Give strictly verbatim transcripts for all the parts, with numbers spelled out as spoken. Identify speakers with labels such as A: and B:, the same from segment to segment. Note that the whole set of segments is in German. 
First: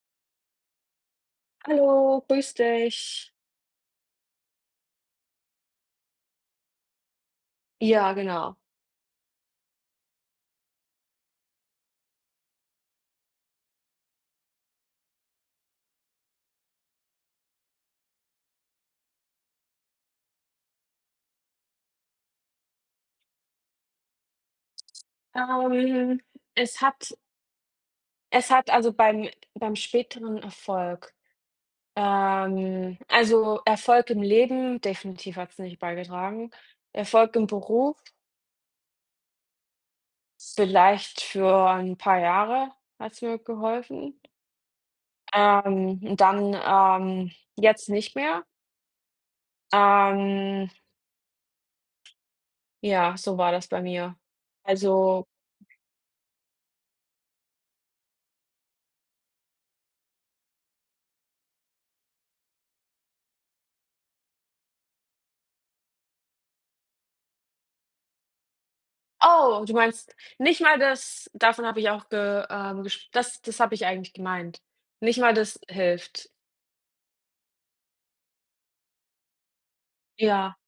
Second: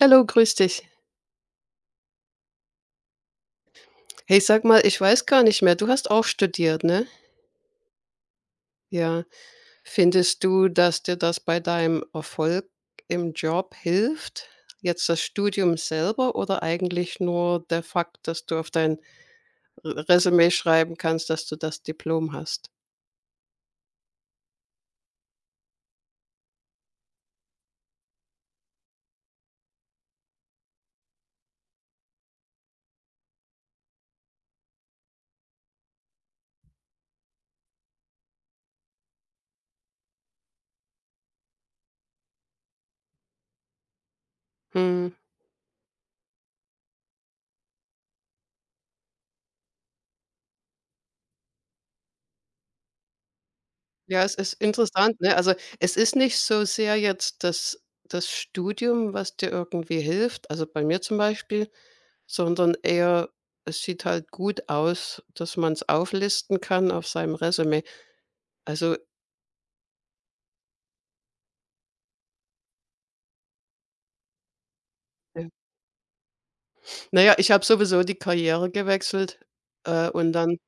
A: Hallo, grüß dich.
B: Hallo, grüß dich.
A: Hey, sag mal, ich weiß gar nicht mehr, du hast auch studiert, ne?
B: Ja, genau.
A: Ja. Findest du, dass dir das bei deinem Erfolg im Job hilft? Jetzt das Studium selber oder eigentlich nur der Fakt, dass du auf dein R Resümee schreiben kannst, dass du das Diplom hast?
B: Ähm, es hat es hat also beim beim späteren Erfolg, ähm, also Erfolg im Leben, definitiv hat es nicht beigetragen. Erfolg im Beruf, vielleicht für ein paar Jahre, hat es mir geholfen.
A: Hm,
B: Ähm, und dann, ähm, jetzt nicht mehr. Ähm, ja, so war das bei mir.
A: ja, es ist interessant,
B: Also,
A: ne? Also, es ist nicht so sehr jetzt das das Studium, was dir irgendwie hilft. Also, bei mir zum Beispiel sondern eher, es sieht halt gut aus, dass man es auflisten kann auf seinem Resümee. Also,
B: oh, du meinst nicht mal das. Davon habe ich auch ge ähm, gesp das das habe ich eigentlich gemeint. Nicht mal
A: äh,
B: das hilft.
A: na ja, ich habe sowieso die Karriere gewechselt, äh, und dann
B: Ja,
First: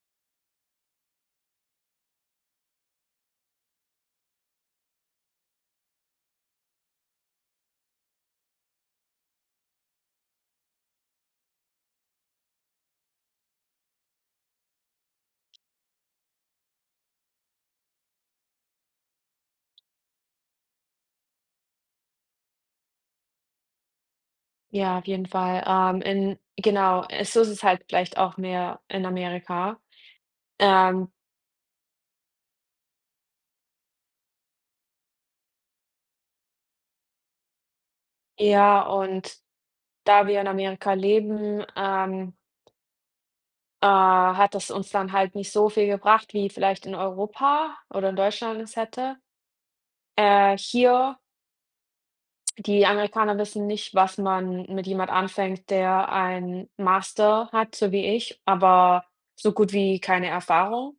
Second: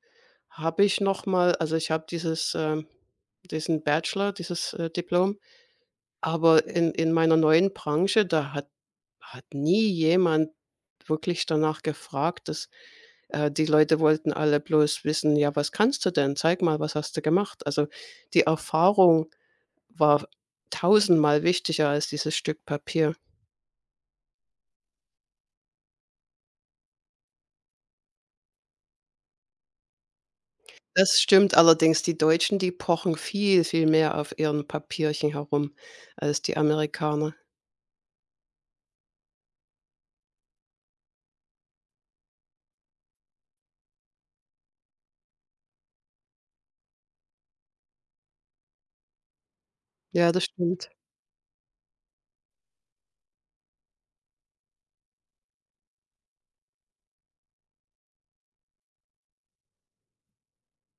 A: habe ich noch mal also, ich habe dieses, ähm diesen Bachelor, dieses, äh, Diplom, aber in in meiner neuen Branche, da hat hat nie jemand wirklich danach gefragt. Das äh, Die Leute wollten alle bloß wissen: „Ja, was kannst du denn? Zeig mal, was hast du gemacht?“ Also, die Erfahrung war tausendmal wichtiger als dieses Stück Papier.
B: ja, auf jeden Fall. Ähm, in genau, äh, so ist es halt vielleicht auch mehr in Amerika. Ähm,
A: Das stimmt allerdings, die Deutschen, die pochen viel, viel mehr auf ihren Papierchen herum als die Amerikaner.
B: ja, und da wir in Amerika leben, ähm, äh, hat das uns dann halt nicht so viel gebracht, wie vielleicht in Europa oder in Deutschland es hätte.
A: Ja, das
B: Äh,
A: stimmt.
B: hier Die Amerikaner wissen nicht, was man mit jemand anfängt, der einen Master hat, so wie ich, aber so gut wie keine Erfahrung.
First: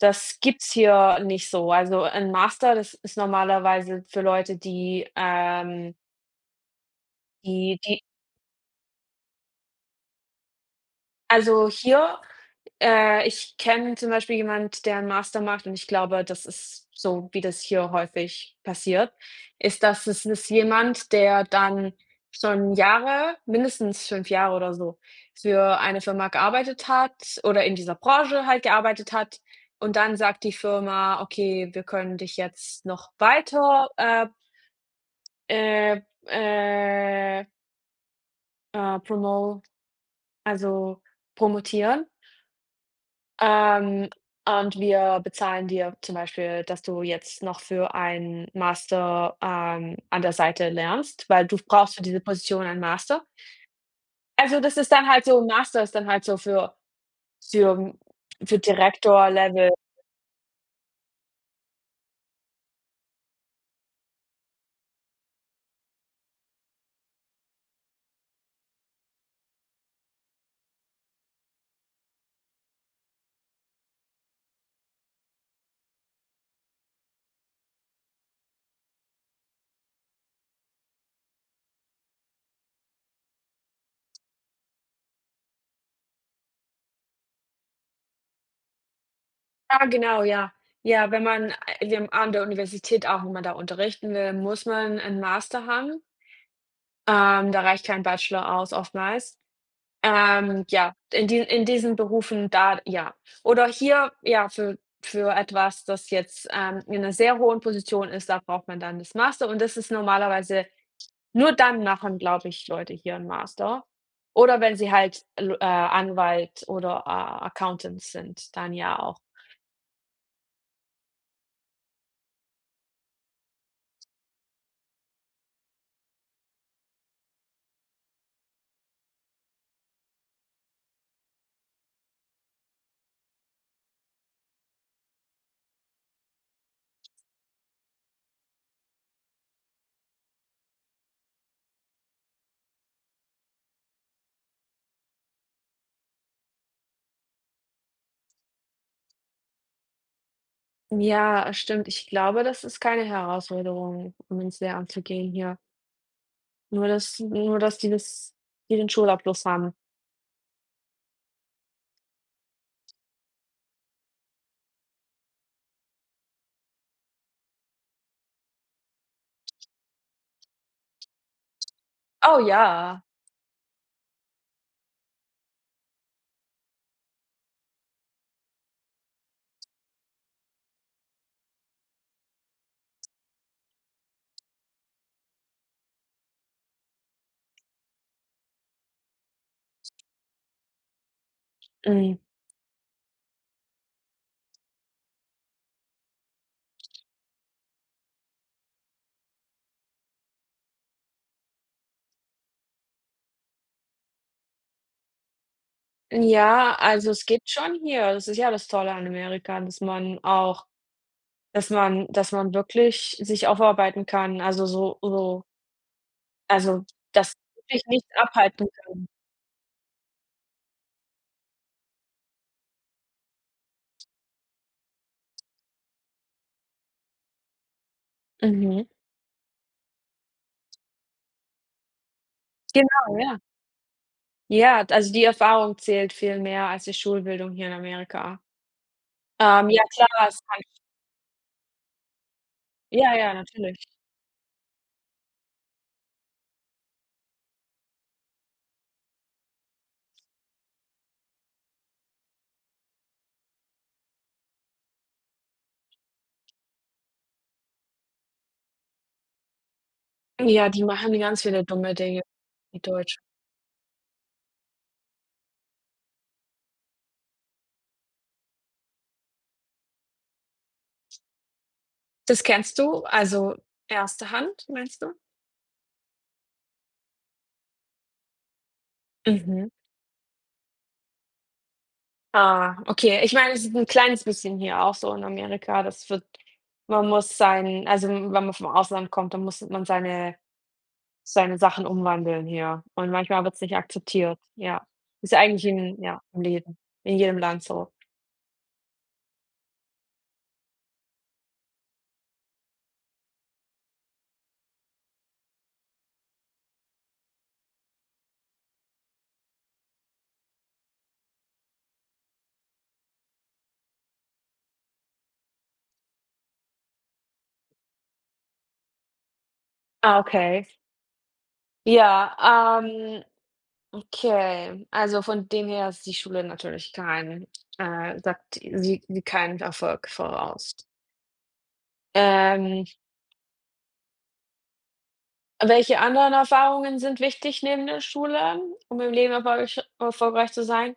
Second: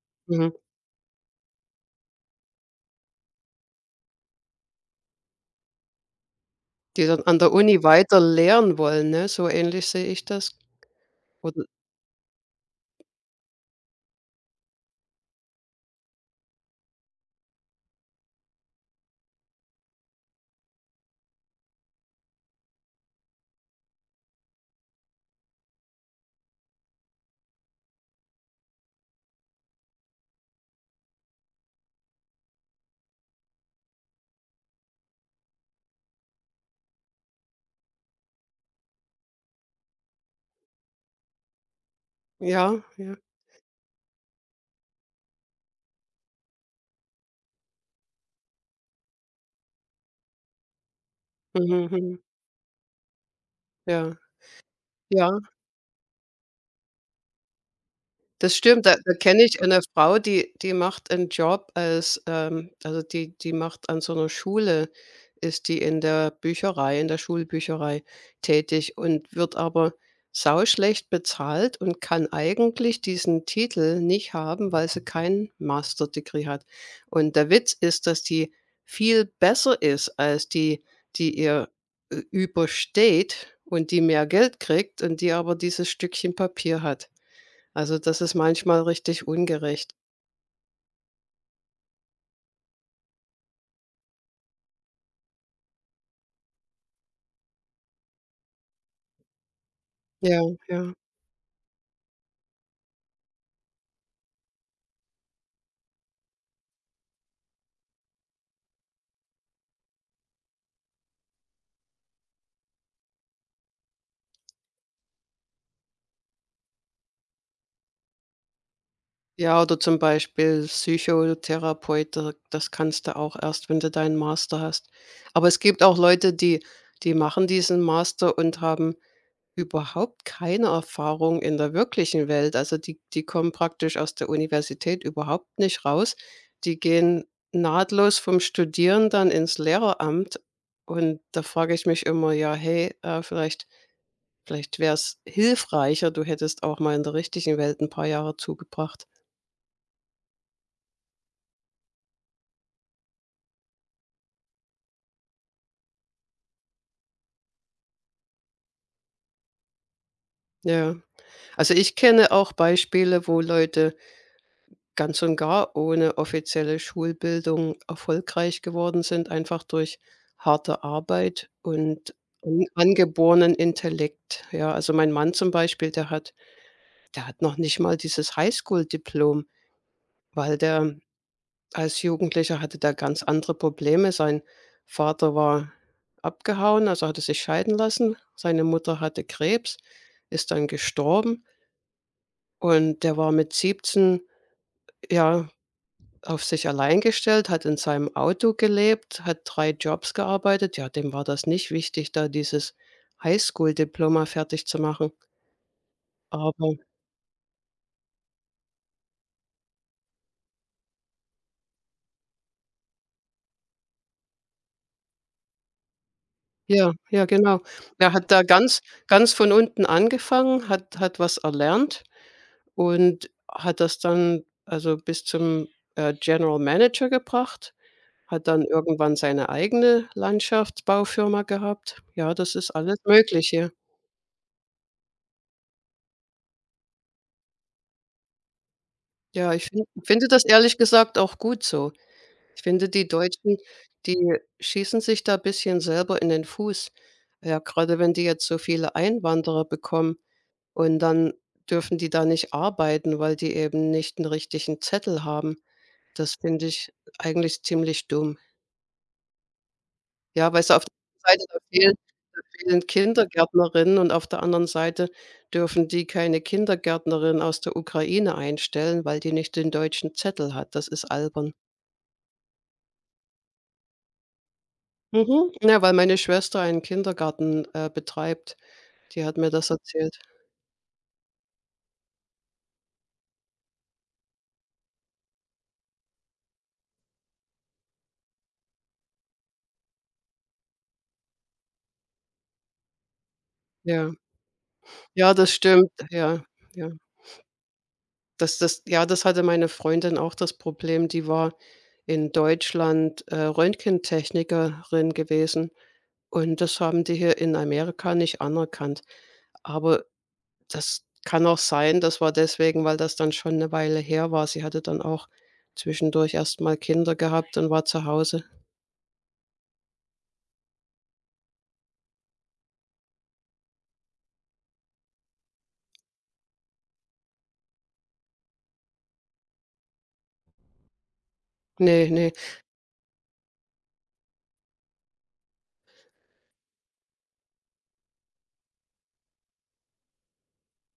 B: Das
A: Mhm.
B: gibt's hier nicht so. Also, ein Master, das ist normalerweise für Leute. die, ähm
A: Die dann an der
B: die
A: Uni
B: die
A: weiter lehren wollen, ne? So ähnlich sehe ich das. Oder
B: also, hier Äh, ich kenne zum Beispiel jemand, der einen Master macht, und ich glaube, das ist so, wie das hier häufig passiert, ist, dass es ist jemand, der dann schon Jahre, mindestens fünf Jahre oder so, für eine Firma gearbeitet hat oder in dieser Branche halt gearbeitet hat, und dann sagt die Firma: „Okay, wir können dich jetzt noch weiter, äh, äh, äh, äh, promo also, promotieren.“
A: Ja, ja.
B: Ähm, und wir bezahlen dir zum Beispiel, dass du jetzt noch für einen Master, ähm, an der Seite lernst, weil du
A: Mhm,
B: brauchst für
A: mhm.
B: diese Position einen Master.
A: Ja,
B: Also, das ist dann halt
A: ja.
B: so, Master ist dann halt so für für
A: Das
B: für
A: stimmt, da da kenne ich
B: Direktor-Level.
A: eine Frau, die die macht einen Job als, ähm also, die die macht an so einer Schule ist die in der Bücherei in der Schulbücherei tätig und wird aber sauschlecht bezahlt und kann eigentlich diesen Titel nicht haben, weil sie kein Master Degree hat. Und der Witz ist, dass die viel besser ist als die, die ihr ü übersteht und die mehr Geld kriegt und die aber dieses Stückchen Papier hat. Also, das ist manchmal richtig
B: Ja,
A: ungerecht.
B: genau, ja. Ja, wenn man, äh, wir haben an der Universität auch, wenn man da unterrichten will, muss man einen Master haben. Ähm, da reicht kein Bachelor aus oftmals.
A: Ja,
B: Ähm,
A: ja.
B: ja, in die in diesen Berufen, da ja. Oder hier, ja, für für etwas, das jetzt, ähm, in einer sehr hohen Position ist, da braucht man dann das Master, und das ist normalerweise nur dann machen, glaube ich, Leute hier ein Master. Oder wenn sie halt l äh, Anwalt oder A Accountant sind, dann ja auch.
A: Ja, oder zum Beispiel Psychotherapeut, da das kannst du auch erst, wenn du deinen Master hast. Aber es gibt auch Leute, die die machen diesen Master und haben überhaupt keine Erfahrung in der wirklichen Welt. Also, die die kommen praktisch aus der Universität überhaupt nicht raus. Die gehen nahtlos vom Studieren dann ins Lehreramt und da frage ich mich immer: „Ja, hey, äh, vielleicht Vielleicht wäre es hilfreicher, du hättest auch mal in der richtigen Welt ein paar Jahre zugebracht.“
B: Ja, stimmt. Ich glaube, das ist keine Herausforderung, um Münzlehramt zu gehen hier. Nur dass nur dass die das die den Schulabschluss haben.
A: Ja. Also, ich kenne auch Beispiele, wo Leute ganz und gar ohne offizielle Schulbildung erfolgreich geworden sind, einfach durch harte Arbeit und
B: Oh
A: an
B: ja.
A: angeborenen Intellekt. Ja, also, mein Mann zum Beispiel, der hat der hat noch nicht mal dieses Highschool-Diplom, weil der als Jugendlicher hatte der ganz andere Probleme. Sein Vater war abgehauen, also hatte sich scheiden lassen. Seine Mutter hatte Krebs, ist dann gestorben
B: Mhm.
A: und der war mit siebzehn, ja, auf sich allein gestellt, hat in seinem Auto gelebt, hat drei Jobs gearbeitet. Ja, dem war das nicht wichtig, da dieses Highschool-Diploma fertig zu machen. Aber
B: Ja, also es geht schon hier. Das ist ja das Tolle an Amerika, dass man auch, dass man dass man wirklich sich aufarbeiten kann, also so so, also
A: ja, ja,
B: dass
A: genau.
B: wirklich nichts
A: Er hat da
B: abhalten
A: ganz
B: kann.
A: ganz von unten angefangen, hat hat was erlernt. Und hat das dann also bis zum, äh, General Manager gebracht, hat dann
B: Mhm.
A: irgendwann seine eigene Landschaftsbaufirma gehabt. Ja, das ist alles
B: Genau, ja.
A: Mögliche.
B: Ja, also die Erfahrung zählt viel mehr als die Schulbildung hier in Amerika.
A: Ja, ich
B: Ähm, ja
A: fin finde
B: klar, es
A: das ehrlich gesagt auch gut so. Ich finde, die
B: ja, ja,
A: Deutschen,
B: natürlich.
A: die schießen sich da ein bisschen selber in den Fuß. Ja, gerade wenn die jetzt so viele Einwanderer bekommen und dann dürfen die da nicht arbeiten, weil die eben nicht einen richtigen Zettel haben. Das finde ich eigentlich ziemlich dumm. Ja, weißt
B: Ja,
A: du,
B: die
A: auf der
B: machen
A: einen
B: ganz
A: Seite, da
B: viele dumme
A: fehlen
B: Dinge, die
A: fehlen
B: Deutschen.
A: Kindergärtnerinnen und auf der anderen Seite dürfen die keine Kindergärtnerin aus der Ukraine einstellen, weil die nicht den deutschen Zettel hat. Das ist albern.
B: Das kennst du, also erste Hand, meinst du?
A: Mhm. Ja, weil meine Schwester einen Kindergarten, äh, betreibt. Die hat mir
B: Mhm.
A: das erzählt.
B: Ah, okay. Ich meine, es ist ein kleines bisschen hier auch so in Amerika. Das wird man muss sein also, wenn man vom Ausland kommt, dann muss man seine seine Sachen umwandeln hier. Und manchmal wird es nicht
A: Ja.
B: akzeptiert, ja.
A: Ja,
B: Ist
A: das
B: eigentlich
A: stimmt.
B: in ja, im
A: Ja,
B: Leben,
A: ja.
B: in jedem Land so.
A: Das das ja, das hatte meine Freundin auch das Problem. Die war in Deutschland, äh, Röntgentechnikerin gewesen. Und das haben die hier in Amerika nicht anerkannt. Aber das kann auch sein, das war deswegen, weil das dann schon eine Weile her war. Sie hatte dann auch zwischendurch erst mal Kinder gehabt und war zu Hause.
B: Ah, okay. Ja, ähm, okay. Also, von dem her ist die Schule natürlich kein äh, sagt sie sie keinen Erfolg voraus.
A: Ne, ne,
B: Ähm Welche anderen Erfahrungen sind wichtig neben der Schule, um im Leben erfolgreich erfolgreich zu sein?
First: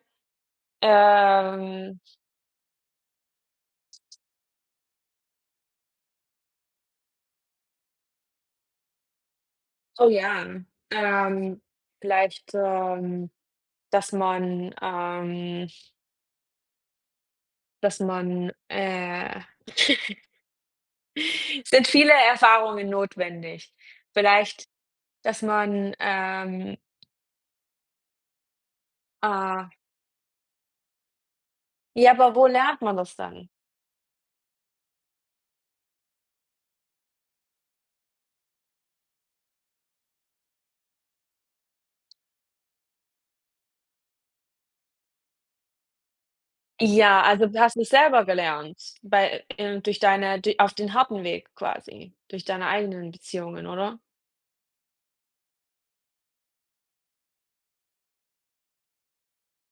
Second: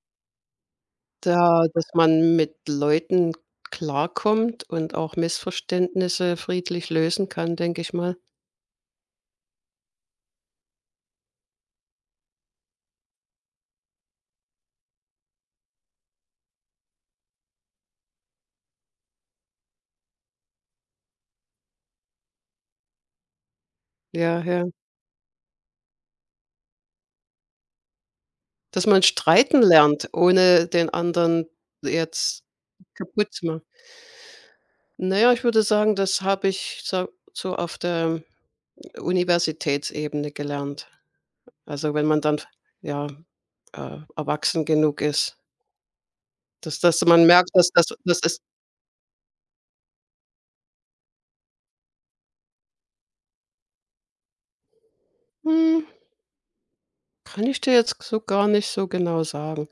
A: da dass
B: Ähm,
A: man mit Leuten klarkommt und auch Missverständnisse friedlich lösen kann, denke ich mal.
B: oh ja, ähm, vielleicht, ähm, dass man, ähm, dass man, äh es sind viele Erfahrungen notwendig.
A: Ja, ja.
B: Vielleicht, dass man, ähm,
A: Dass man streiten
B: äh
A: lernt, ohne den anderen
B: ja, aber
A: jetzt
B: wo lernt man das
A: kaputt zu
B: dann?
A: machen. Na ja, ich würde sagen, das habe ich so so auf der Universitätsebene gelernt. Also, wenn man dann ja, äh, erwachsen genug ist, dass dass
B: Ja,
A: man
B: also
A: merkt,
B: du
A: dass
B: hast
A: das
B: es
A: das
B: selber
A: ist.
B: gelernt, bei ähm, durch deine d auf den harten Weg quasi, durch deine eigenen Beziehungen, oder?
A: hm, Kann ich dir jetzt so gar nicht so genau sagen.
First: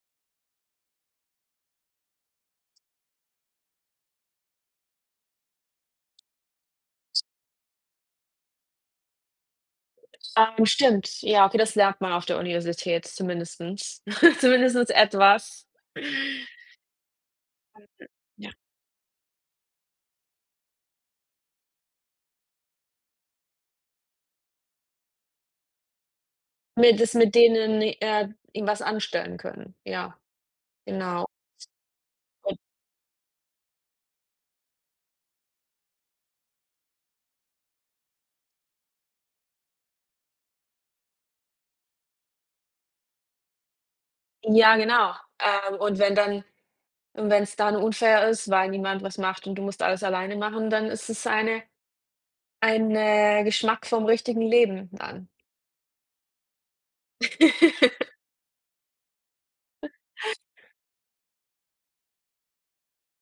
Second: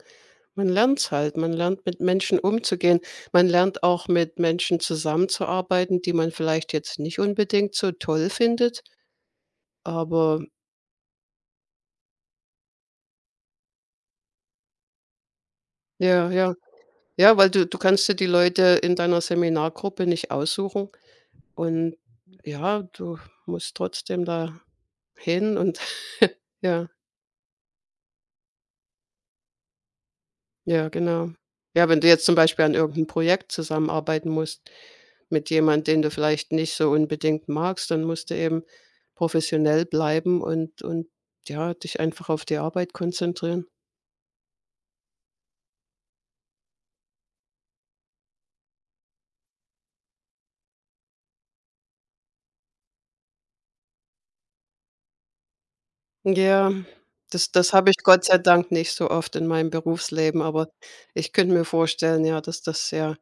A: Man lernt's halt. Man lernt, mit Menschen umzugehen. Man lernt auch, mit Menschen zusammenzuarbeiten, die man vielleicht jetzt nicht unbedingt so toll findet, aber
B: Ähm, stimmt. Ja, okay, das lernt man auf der Universität zumindestens. Zumindestens etwas.
A: ja, ja. Ja, weil du du kannst dir die
B: Ja.
A: Leute in deiner Seminargruppe nicht aussuchen. Und ja, du musst trotzdem da hin und ja,
B: Mit das mit denen, äh, ihm was anstellen können. Ja,
A: ja,
B: genau.
A: genau. Ja, wenn du jetzt zum
B: Und
A: Beispiel an irgendeinem Projekt zusammenarbeiten musst mit jemand, den du vielleicht nicht so unbedingt magst, dann musst du eben professionell bleiben und und ja, dich einfach auf die Arbeit konzentrieren.
B: ja, genau. Ähm, und wenn dann und wenn's dann unfair ist, weil niemand was macht und du musst alles alleine machen, dann ist es eine ein, äh, Geschmack vom richtigen Leben dann.
A: Ja, das das habe ich Gott sei Dank nicht so oft in meinem Berufsleben, aber ich könnte mir vorstellen, ja, dass das sehr.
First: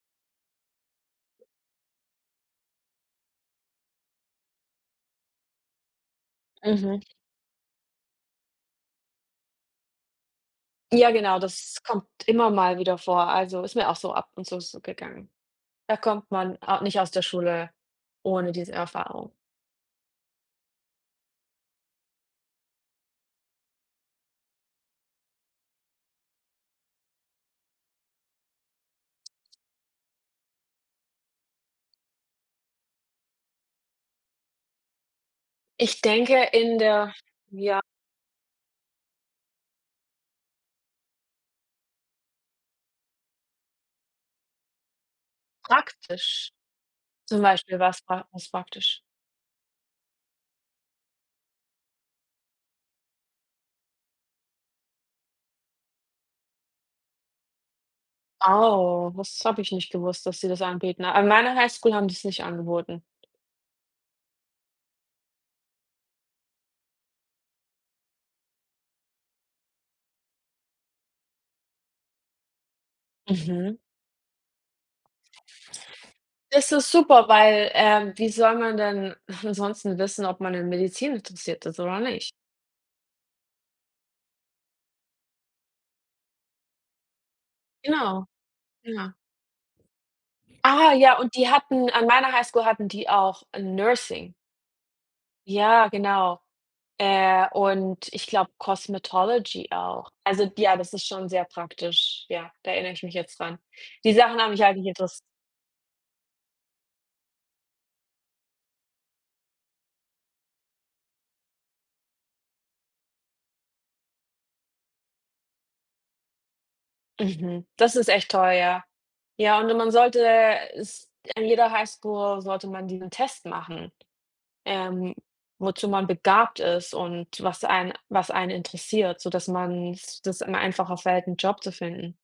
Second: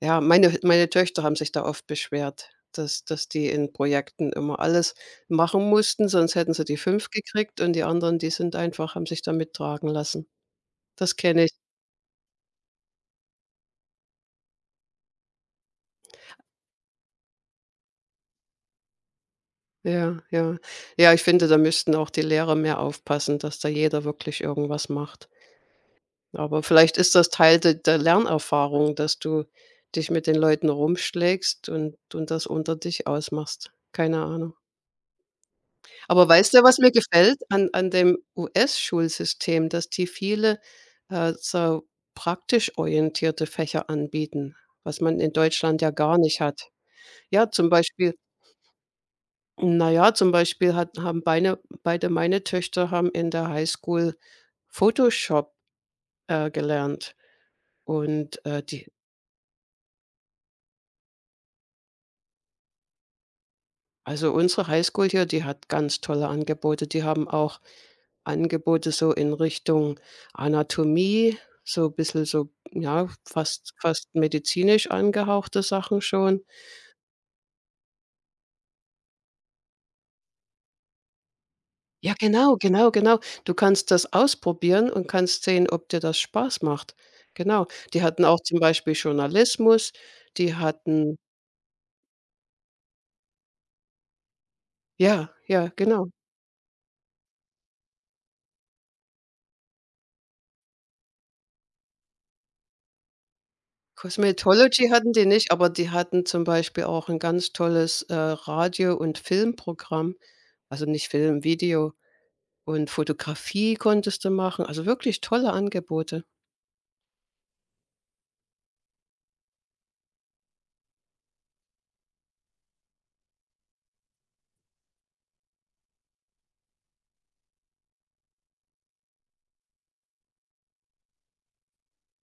A: Ja, meine meine Töchter haben sich da oft beschwert, dass dass die in Projekten immer alles machen mussten, sonst hätten sie die
B: Mhm.
A: fünf gekriegt und die anderen, die sind einfach haben sich da mittragen lassen.
B: Ja,
A: Das
B: genau,
A: kenne ich.
B: das kommt immer mal wieder vor. Also, ist mir auch so ab und zu so gegangen. Da kommt man a nicht aus der Schule ohne diese Erfahrung.
A: Ja, ja. Ja, ich finde, da müssten auch die Lehrer mehr aufpassen, dass da jeder wirklich irgendwas macht. Aber vielleicht ist das Teil de der Lernerfahrung, dass du dich mit den Leuten rumschlägst und und das unter dich ausmachst. Keine Ahnung.
B: Ich
A: Aber
B: denke
A: weißt du, was
B: in
A: mir
B: der
A: gefällt an
B: ja,
A: an dem U S-Schulsystem, dass die viele, äh, so praktisch orientierte Fächer anbieten, was man in Deutschland ja gar nicht
B: praktisch.
A: hat.
B: Zum
A: Ja, zum
B: Beispiel was
A: Beispiel
B: pra was praktisch?
A: na ja, zum Beispiel hat haben beine beide meine Töchter haben in der Highschool Photoshop, äh, gelernt und, äh, die.
B: Oh, das habe ich nicht gewusst, dass sie das anbieten. An meiner Highschool haben die es nicht angeboten.
A: Also unsere Highschool hier, die hat ganz tolle Angebote. Die haben auch Angebote so in Richtung Anatomie, so ein bisschen so, ja, fast
B: Mhm.
A: fast medizinisch angehauchte Sachen schon.
B: Das ist super, weil, ähm, wie soll man denn ansonsten wissen, ob man in Medizin interessiert ist oder
A: Ja,
B: nicht?
A: genau, genau, genau. Du kannst das ausprobieren und kannst sehen, ob dir das Spaß macht. Genau. Die hatten
B: Genau,
A: auch zum Beispiel
B: ja.
A: Journalismus, die
B: Ah,
A: hatten
B: ja, und die hatten, an meiner Highschool hatten die auch Nursing.
A: ja, ja,
B: Ja,
A: genau.
B: genau. Äh, und ich glaube Cosmetology auch. Also, ja, das ist schon sehr praktisch. Ja, da erinnere ich mich jetzt dran. Die Sachen haben mich halt nicht
A: Cosmetology hatten die
B: interessiert.
A: nicht, aber die hatten zum Beispiel auch ein ganz tolles, äh, Radio und Filmprogramm. Also, nicht Film, Video und Fotografie konntest du machen, also, wirklich tolle Angebote.
B: Mhm, das ist echt toll, ja. Ja, und man sollte es, an jeder Highschool sollte man diesen Test machen, ähm, wozu man begabt ist und was einen was einen interessiert, sodass man's das immer einfacher fällt, einen Job zu finden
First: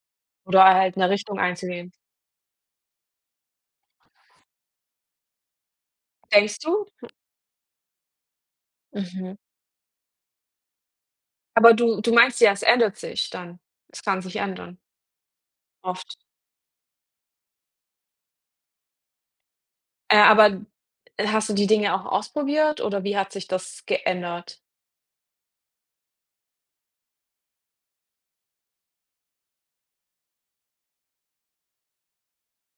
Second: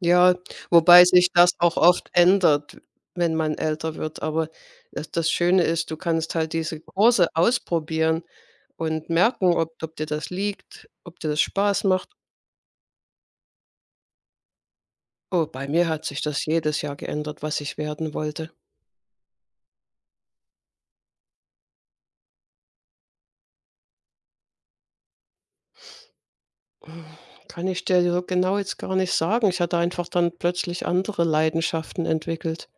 A: Ja,
B: oder halt
A: wobei
B: eine
A: sich
B: Richtung
A: das auch
B: einzugehen.
A: oft ändert, wenn man älter wird, aber das das Schöne ist, du kannst halt
B: Denkst
A: diese
B: du?
A: Kurse ausprobieren und
B: Mhm.
A: merken, ob ob dir das liegt, ob dir das
B: Aber
A: Spaß
B: du
A: macht.
B: du meinst ja, es ändert sich dann. Es kann sich ändern,
A: Oh, bei mir hat
B: oft.
A: sich das jedes Jahr geändert, was ich werden wollte.
B: Äh, aber äh, hast du die Dinge auch ausprobiert oder wie hat sich das geändert?
A: Kann ich dir so genau jetzt gar nicht sagen. Ich hatte einfach dann plötzlich andere Leidenschaften entwickelt.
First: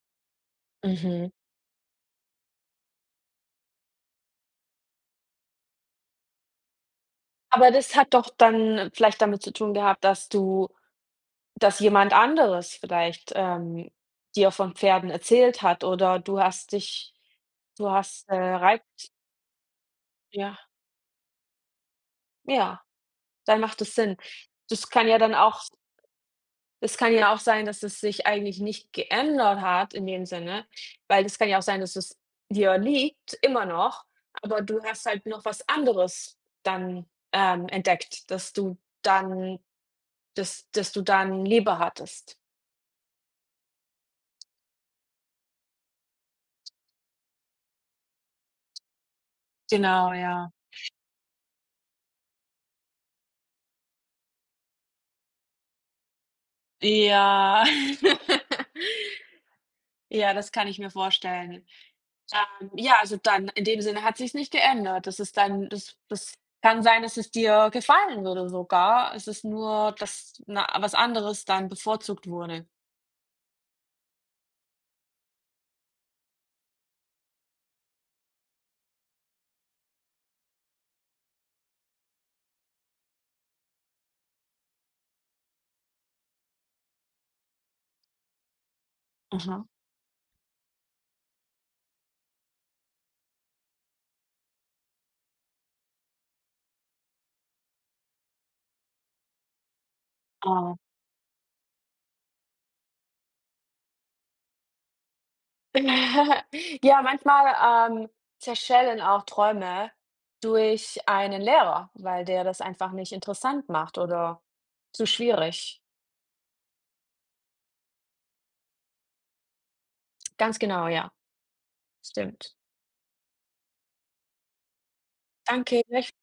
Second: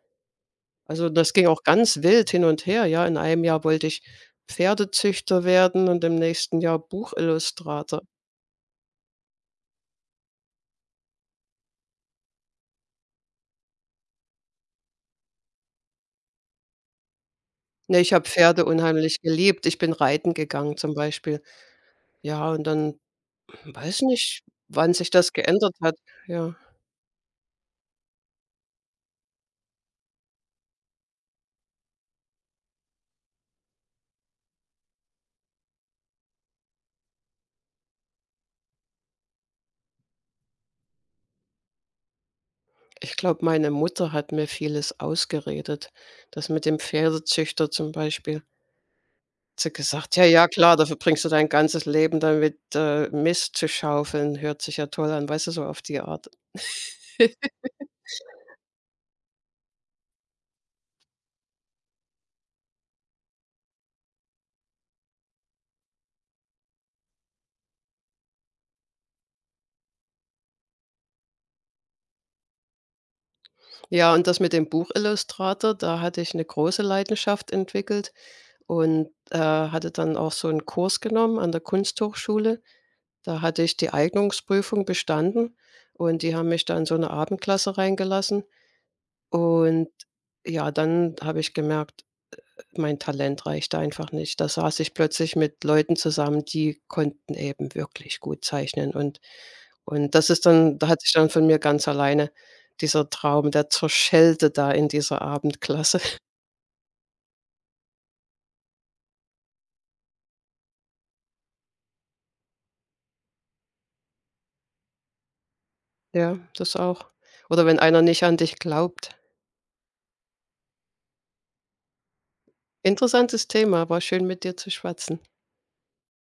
A: Also,
B: Mhm.
A: das ging auch ganz wild hin und her, ja. In einem Jahr wollte ich Pferdezüchter werden und im nächsten Jahr
B: Aber das
A: Buchillustrator.
B: hat doch dann vielleicht damit zu tun gehabt, dass du dass jemand anderes vielleicht, ähm, dir von Pferden erzählt hat, oder du hast dich du
A: Ne, ich
B: hast,
A: habe
B: äh,
A: Pferde
B: Reit
A: unheimlich geliebt. Ich bin reiten
B: ja,
A: gegangen zum Beispiel. Ja, und
B: ja,
A: dann
B: dann macht es
A: weiß
B: Sinn.
A: nicht,
B: Das
A: wann
B: kann
A: sich
B: ja
A: das
B: dann auch
A: geändert hat. Ja,
B: Es kann ja auch sein, dass es sich eigentlich nicht geändert hat in dem Sinne, weil es kann ja auch sein, dass es dir liegt immer noch, aber du hast halt noch was anderes dann, ähm, entdeckt, dass du dann dass dass du dann lieber hattest.
A: ich glaube, meine Mutter hat mir vieles ausgeredet. Das mit dem Pferdezüchter zum Beispiel. Hat sie
B: Genau,
A: gesagt: „Ja, ja,
B: ja.
A: klar, dafür bringst du dein ganzes Leben damit, äh, Mist zu schaufeln. Hört sich ja toll an“, weißt du, so auf die Art.
B: Ja. Ja, das kann ich mir vorstellen. Ähm, ja, also dann in dem Sinne hat sich's nicht geändert. Das ist dann, das das kann sein, dass es dir gefallen würde sogar. Es ist nur, dass na was anderes dann bevorzugt wurde.
A: Ja, und das mit dem Buchillustrator, da hatte ich eine große Leidenschaft entwickelt und, äh, hatte dann auch so einen Kurs genommen an der Kunsthochschule. Da hatte ich die Eignungsprüfung bestanden und die haben mich da in so 'ne Abendklasse reingelassen.
B: Aha.
A: Und ja, dann habe ich gemerkt, mein Talent reicht einfach nicht. Da saß ich plötzlich mit Leuten zusammen, die konnten eben wirklich gut zeichnen. Und und das ist
B: Ah.
A: dann da hat sich dann von mir ganz alleine dieser Traum der zerschellte da in dieser Abendklasse.
B: Ja, manchmal, ähm, zerschellen auch Träume durch einen Lehrer, weil der das einfach nicht interessant macht oder zu schwierig.
A: Ja, das auch. Oder wenn einer nicht an dich glaubt.
B: Ganz genau, ja, stimmt.
A: Interessantes Thema, war schön, mit dir zu schwatzen.
B: Danke.